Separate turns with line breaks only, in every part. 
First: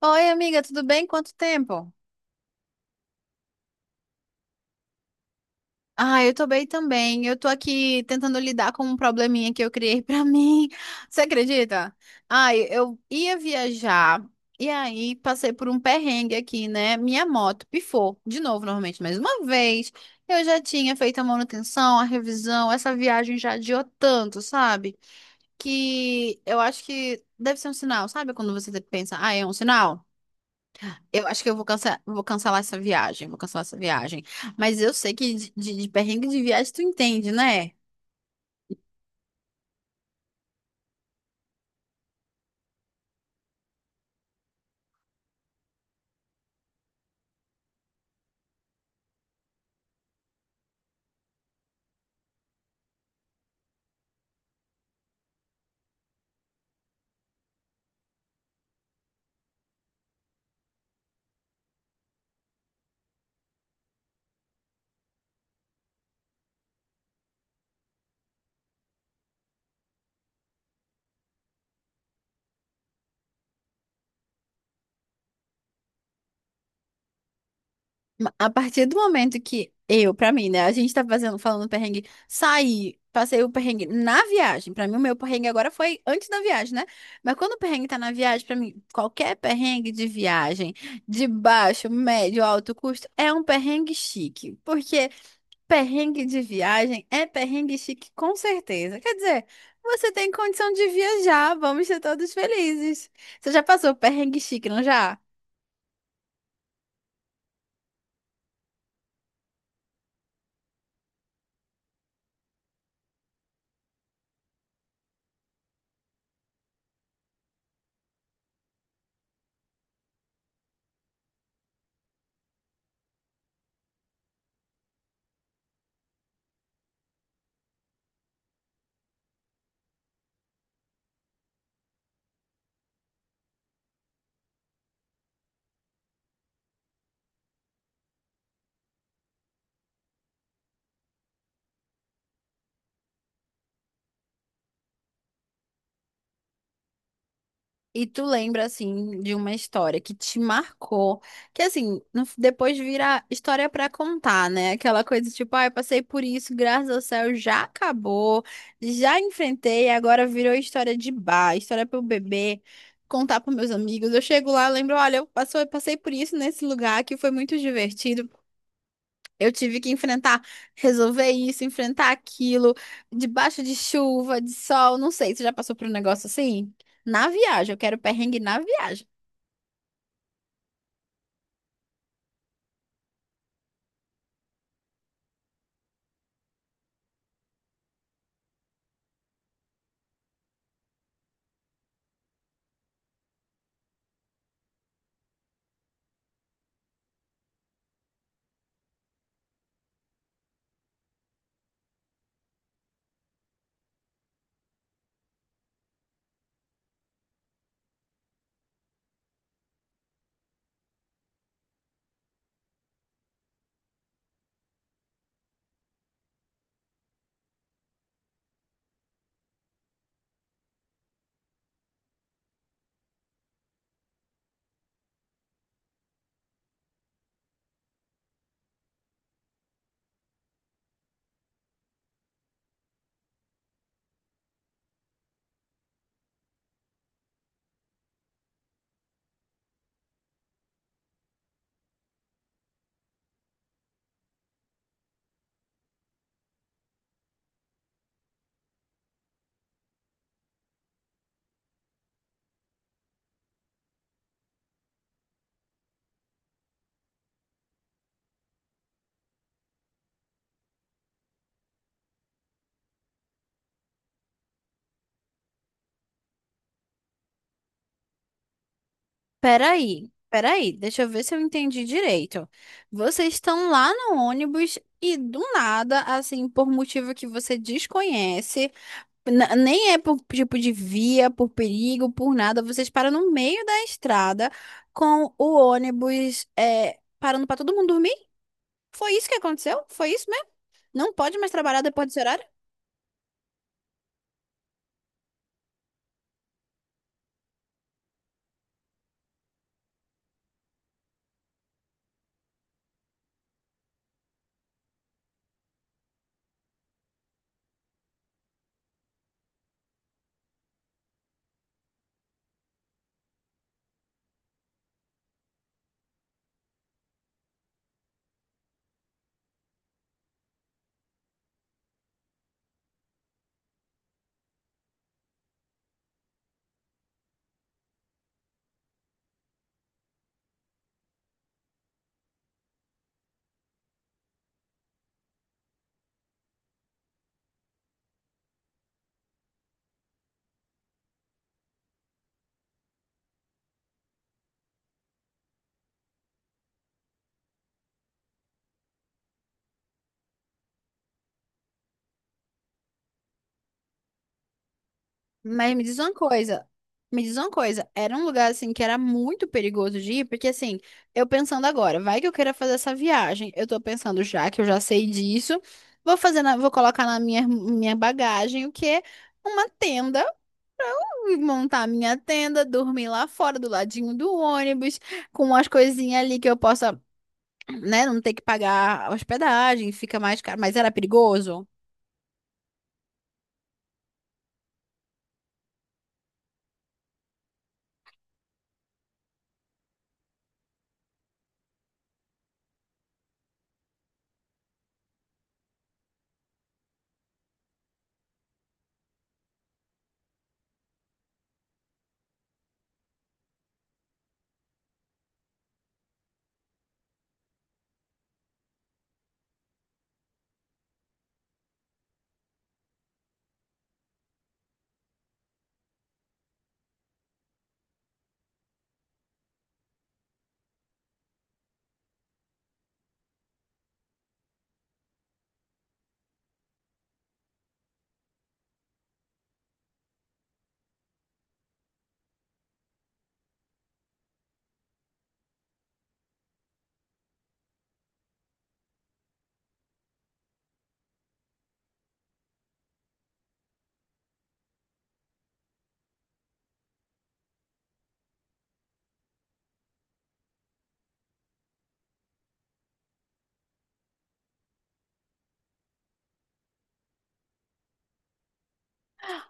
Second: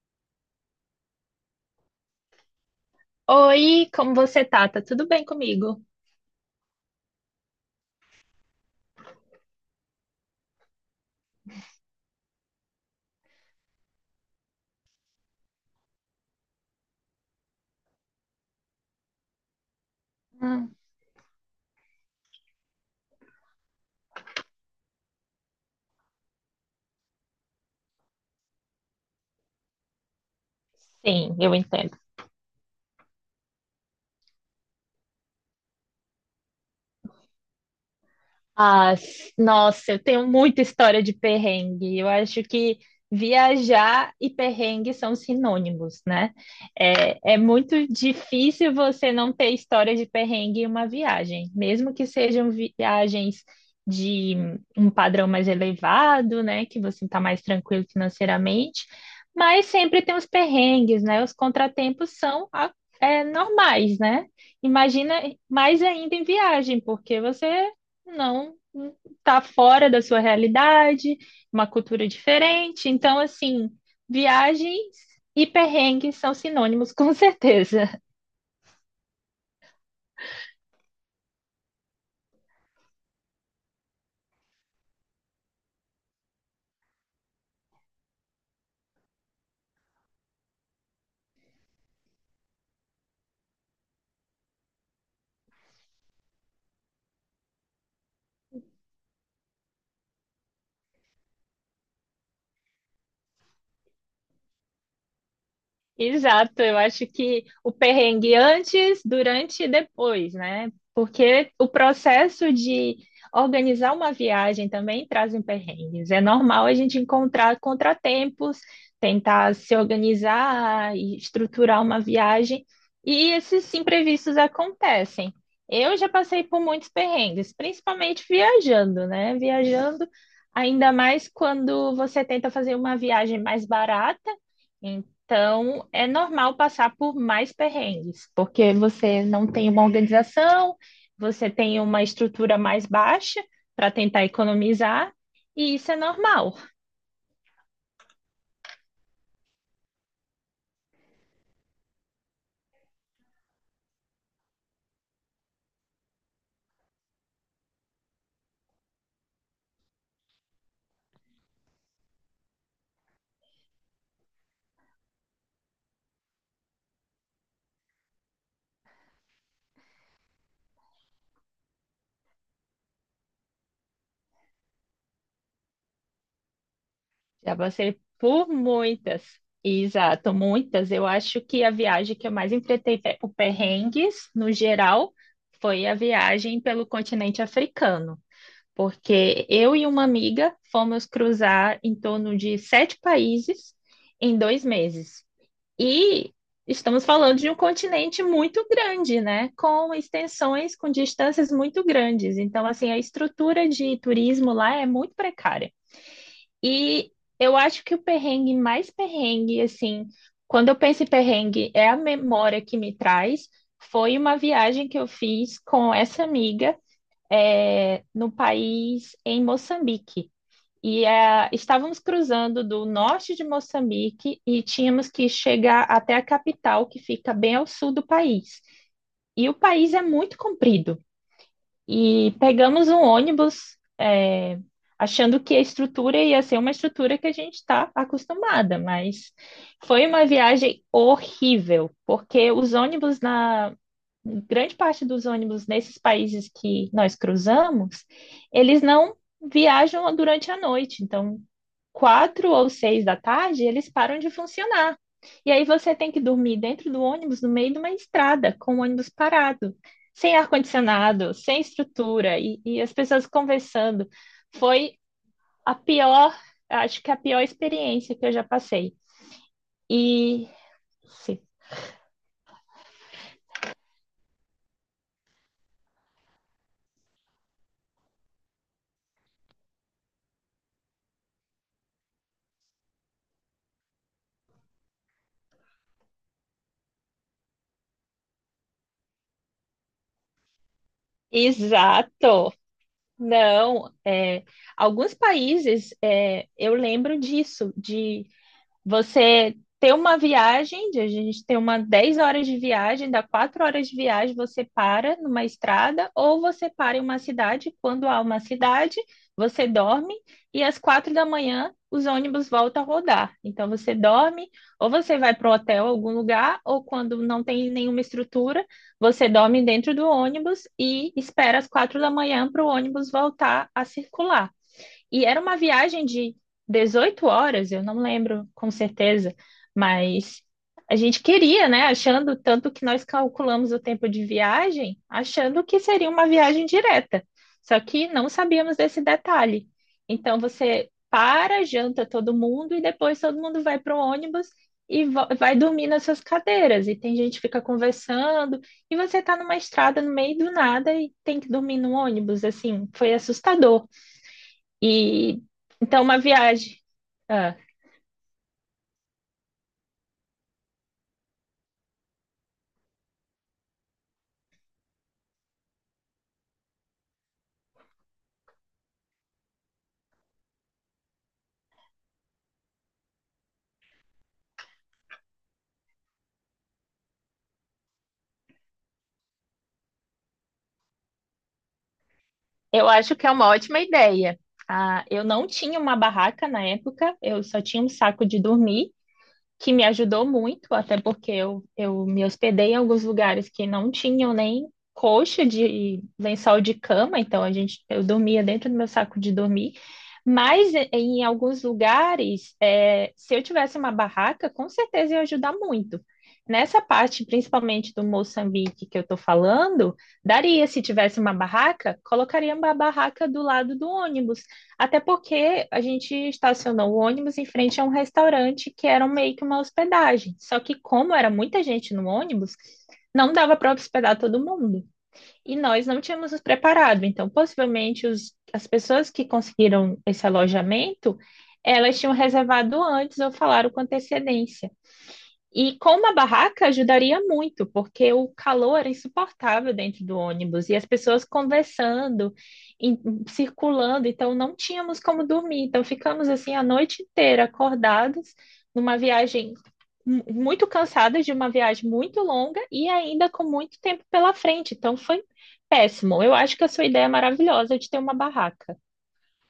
Oi, amiga, tudo bem? Quanto tempo?
Oi, como você tá? Tá tudo bem comigo?
Ah, eu tô bem também. Eu tô aqui tentando lidar com um probleminha que eu criei pra mim. Você acredita? Ai, eu ia viajar e aí passei por um perrengue aqui, né? Minha moto pifou de novo, normalmente, mais uma vez. Eu já
Hum.
tinha feito a manutenção, a revisão, essa viagem já adiou tanto, sabe? Que eu acho que deve ser um sinal, sabe? Quando você pensa, ah, é um sinal. Eu
Sim,
acho que
eu
eu
entendo.
vou cancelar essa viagem, vou cancelar essa viagem. Mas eu sei que de perrengue de viagem tu entende, né?
Ah, nossa, eu tenho muita história de perrengue. Eu acho que viajar e perrengue são sinônimos, né? É muito difícil você não ter história de perrengue em uma viagem, mesmo que sejam viagens de um padrão mais elevado, né? Que você está mais tranquilo financeiramente, mas sempre tem os perrengues, né? Os contratempos são normais, né? Imagina mais ainda em viagem, porque você não tá fora da sua realidade, uma cultura diferente. Então, assim, viagens e perrengues são sinônimos, com certeza.
A partir do momento que eu, pra mim, né, a gente tá fazendo, falando perrengue, saí, passei o perrengue na viagem. Pra mim, o meu perrengue agora foi antes da viagem, né? Mas quando o perrengue tá na viagem, pra mim, qualquer perrengue de viagem, de baixo, médio, alto custo, é um perrengue chique. Porque perrengue de viagem é perrengue chique, com certeza. Quer dizer, você tem condição de viajar, vamos ser todos felizes. Você já passou perrengue chique, não já?
Exato, eu acho que o perrengue antes, durante e depois, né? Porque o processo de organizar uma viagem também traz um perrengues. É normal a gente encontrar contratempos, tentar se organizar e estruturar uma viagem, e esses imprevistos acontecem. Eu já passei por muitos perrengues, principalmente viajando, né? Viajando, ainda mais quando você tenta fazer uma viagem mais barata. Então, é normal passar por mais perrengues, porque você não tem uma organização, você tem uma estrutura mais baixa para tentar economizar, e isso é normal.
E tu lembra, assim, de uma história que te marcou, que, assim, depois vira história pra contar, né? Aquela coisa tipo, ah, eu passei por isso, graças ao céu, já acabou, já enfrentei, agora virou história de bar, história pro bebê, contar pros meus amigos. Eu chego lá, lembro, olha, eu passei por isso nesse lugar que foi muito divertido. Eu tive que enfrentar, resolver isso, enfrentar aquilo, debaixo de chuva, de sol, não sei. Você já passou por um negócio assim? Na
Já
viagem, eu quero
passei
perrengue
por
na viagem.
muitas, exato, muitas. Eu acho que a viagem que eu mais enfrentei por perrengues, no geral, foi a viagem pelo continente africano, porque eu e uma amiga fomos cruzar em torno de sete países em dois meses. E estamos falando de um continente muito grande, né? Com extensões, com distâncias muito grandes. Então, assim, a estrutura de turismo lá é muito precária. E eu acho que o perrengue mais perrengue, assim, quando eu penso em perrengue, é a memória que me traz. Foi uma viagem que eu fiz com essa amiga, no país, em Moçambique. E estávamos cruzando do norte de Moçambique e tínhamos que chegar até a capital, que fica bem ao sul do país. E o país é muito comprido. E pegamos um ônibus, achando que a estrutura ia ser uma estrutura que a gente está acostumada, mas foi uma viagem horrível, porque os ônibus grande parte dos ônibus nesses países que nós cruzamos, eles não viajam durante a noite. Então, quatro ou seis da tarde, eles param de funcionar. E aí você tem que dormir dentro do ônibus, no meio de uma estrada, com o ônibus parado, sem ar-condicionado, sem estrutura, e as pessoas conversando. Foi a pior, acho que a pior experiência que eu já passei.
Peraí,
E,
peraí, deixa eu ver se eu
sim,
entendi direito. Vocês estão lá no ônibus e do nada, assim, por motivo que você desconhece, nem é por tipo de via, por perigo, por nada, vocês param no meio da estrada com o ônibus, é, parando para todo mundo dormir. Foi isso que aconteceu? Foi isso mesmo? Não pode mais trabalhar depois desse horário?
exato. Não, alguns países eu lembro disso, de você ter uma viagem, de a gente ter uma 10 horas de viagem, dá 4 horas de viagem, você para numa estrada, ou você para em uma cidade, quando há uma cidade, você dorme, e às 4 da manhã os ônibus voltam a rodar. Então você dorme, ou você vai para o hotel, algum lugar, ou quando não tem nenhuma estrutura, você dorme dentro do ônibus e espera às 4 da manhã para o ônibus voltar a circular. E era uma viagem de 18 horas, eu não lembro com certeza, mas a gente queria, né? Achando tanto que nós calculamos o tempo de viagem, achando que seria uma viagem direta. Só que não sabíamos desse detalhe. Então você para, janta todo mundo e depois todo mundo vai para o ônibus e vai dormir nas suas cadeiras. E tem gente que fica conversando e você está numa estrada no meio do nada e tem que dormir no ônibus. Assim, foi assustador. E
Mas me diz
então
uma
uma
coisa.
viagem.
Me diz uma
Ah,
coisa. Era um lugar assim que era muito perigoso de ir, porque assim, eu pensando agora, vai que eu queira fazer essa viagem. Eu tô pensando já que eu já sei disso. Vou fazer vou colocar na minha bagagem o quê? Uma tenda, montar a minha tenda, dormir lá fora do ladinho do ônibus, com umas coisinhas ali que eu possa, né, não ter que pagar a hospedagem, fica mais caro, mas era perigoso.
eu acho que é uma ótima ideia. Ah, eu não tinha uma barraca na época, eu só tinha um saco de dormir, que me ajudou muito, até porque eu me hospedei em alguns lugares que não tinham nem coxa de lençol de cama, então a gente, eu dormia dentro do meu saco de dormir. Mas em alguns lugares, se eu tivesse uma barraca, com certeza ia ajudar muito. Nessa parte, principalmente do Moçambique que eu estou falando, daria se tivesse uma barraca, colocaria uma barraca do lado do ônibus, até porque a gente estacionou o ônibus em frente a um restaurante que era meio que uma hospedagem. Só que, como era muita gente no ônibus, não dava para hospedar todo mundo. E nós não tínhamos nos preparado. Então, possivelmente, as pessoas que conseguiram esse alojamento, elas tinham reservado antes ou falaram com antecedência. E com uma barraca ajudaria muito, porque o calor era insuportável dentro do ônibus e as pessoas conversando, em- circulando, então não tínhamos como dormir. Então ficamos assim a noite inteira acordados numa viagem muito cansadas de uma viagem muito longa e ainda com muito tempo pela frente. Então foi péssimo. Eu acho que a sua ideia é maravilhosa de ter uma barraca.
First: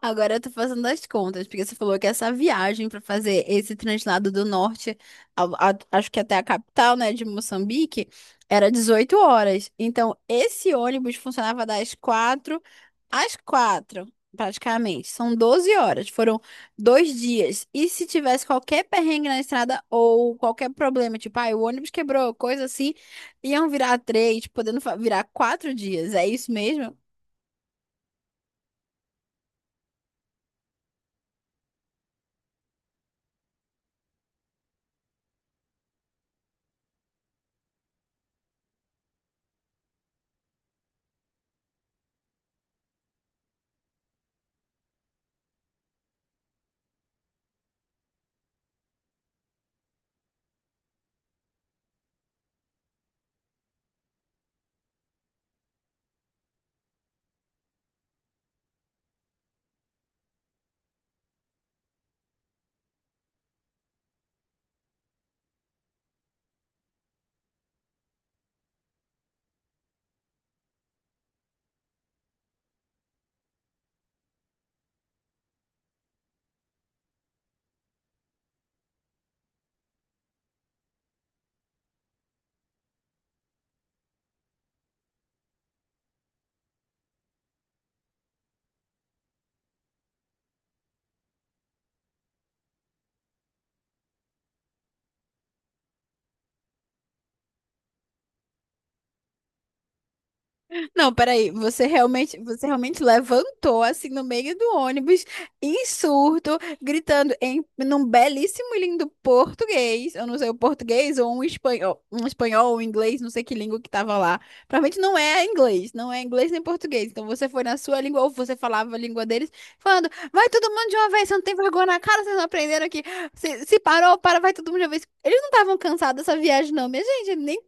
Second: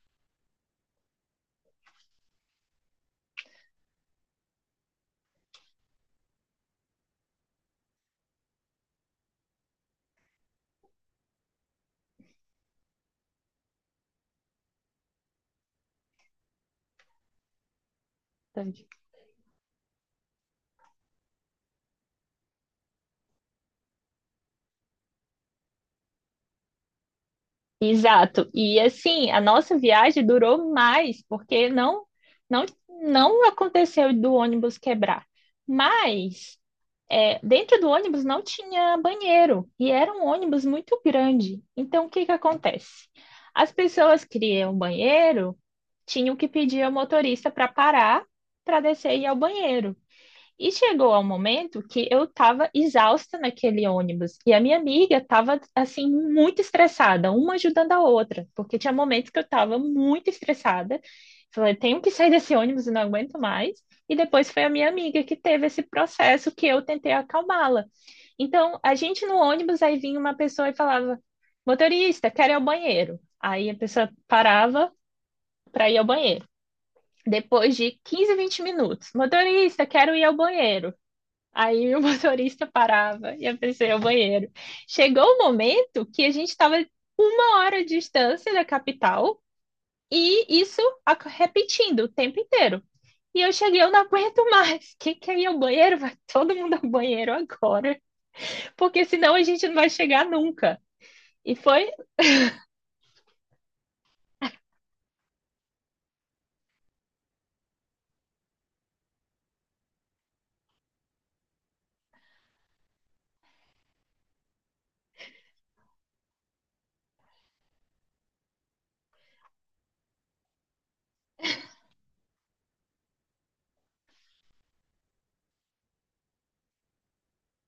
Agora eu tô fazendo as contas, porque você falou que essa viagem para fazer esse translado do norte, acho que até a capital, né, de Moçambique, era 18 horas. Então, esse ônibus funcionava das 4 às 4, praticamente. São 12 horas, foram dois dias. E se tivesse qualquer perrengue na estrada ou qualquer problema, tipo, ah, o ônibus quebrou, coisa assim, iam virar três, podendo virar quatro dias. É isso mesmo?
Exato. E assim, a nossa viagem durou mais, porque não não aconteceu do ônibus quebrar. Mas dentro do ônibus não tinha banheiro e era um ônibus muito grande. Então, o que que acontece? As pessoas criam banheiro, tinham que pedir ao motorista para parar para descer e ir ao banheiro. E chegou ao momento que eu estava exausta naquele ônibus e a minha amiga estava assim muito estressada, uma ajudando a outra, porque tinha momentos que eu estava muito estressada. Falei, tenho que sair desse ônibus, eu não aguento mais. E depois foi a minha amiga que teve esse processo que eu tentei acalmá-la. Então, a gente no ônibus, aí vinha uma pessoa e falava: motorista, quero ir ao banheiro. Aí a pessoa parava para ir ao banheiro. Depois de 15, 20 minutos, motorista, quero ir ao banheiro. Aí o motorista parava e a pessoa ia ao banheiro. Chegou o momento que a gente estava uma hora de distância da capital e isso repetindo o tempo inteiro. E eu cheguei, eu não aguento mais. Quem quer ir ao banheiro? Vai todo mundo ao banheiro agora, porque senão a gente não vai chegar nunca.
Não, peraí,
E foi
você realmente levantou assim no meio do ônibus, em surto, gritando em num belíssimo e lindo português, eu não sei o português ou um espanhol ou um inglês, não sei que língua que tava lá. Provavelmente não é inglês, não é inglês nem português. Então você foi na sua língua ou você falava a língua deles, falando: "Vai todo mundo de uma vez, você não tem vergonha na cara, vocês não aprenderam aqui. Se parou, para, vai todo mundo de uma vez". Eles não estavam cansados dessa viagem não, minha gente, nem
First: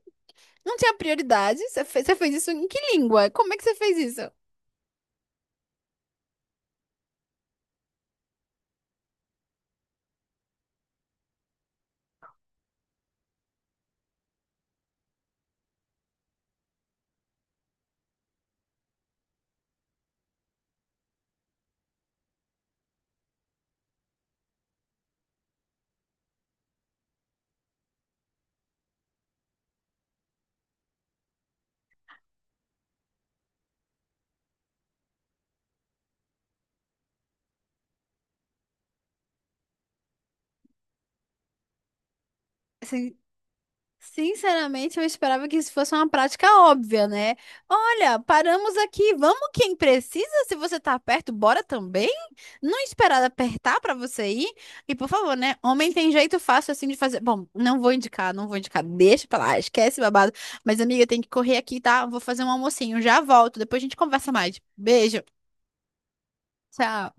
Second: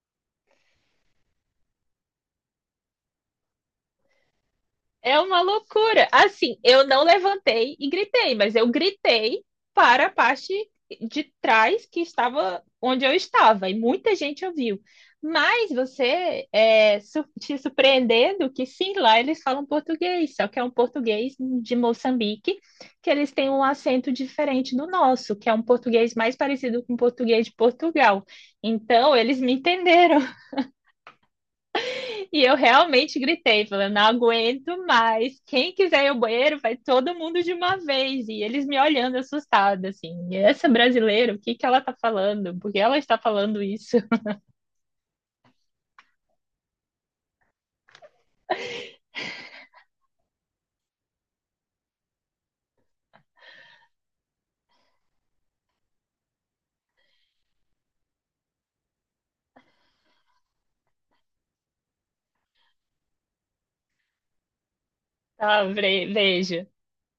não tinha prioridade? Você fez isso em que língua? Como é que você fez isso?
É uma loucura. Assim, eu não levantei e gritei, mas eu gritei para a parte de trás que estava onde eu estava, e muita gente ouviu. Mas você te surpreendendo que sim, lá eles falam português, só que é um português de Moçambique, que eles têm um acento diferente do nosso, que é um português mais parecido com o português de Portugal. Então, eles me entenderam. E eu realmente gritei, falando, não aguento mais. Quem quiser ir ao banheiro, vai todo mundo de uma vez. E eles me olhando assustada, assim. Essa brasileira, o que que ela tá falando? Por que ela
Assim,
está falando isso?
sinceramente, eu esperava que isso fosse uma prática óbvia, né? Olha, paramos aqui, vamos quem precisa. Se você tá perto, bora também. Não esperar apertar pra você ir. E por favor, né? Homem tem jeito fácil assim de fazer. Bom, não vou indicar, não vou indicar. Deixa pra lá, esquece babado. Mas amiga, tem que correr aqui, tá? Vou fazer um almocinho, já volto. Depois a gente conversa mais. Beijo.
Ah, veja.
Tchau.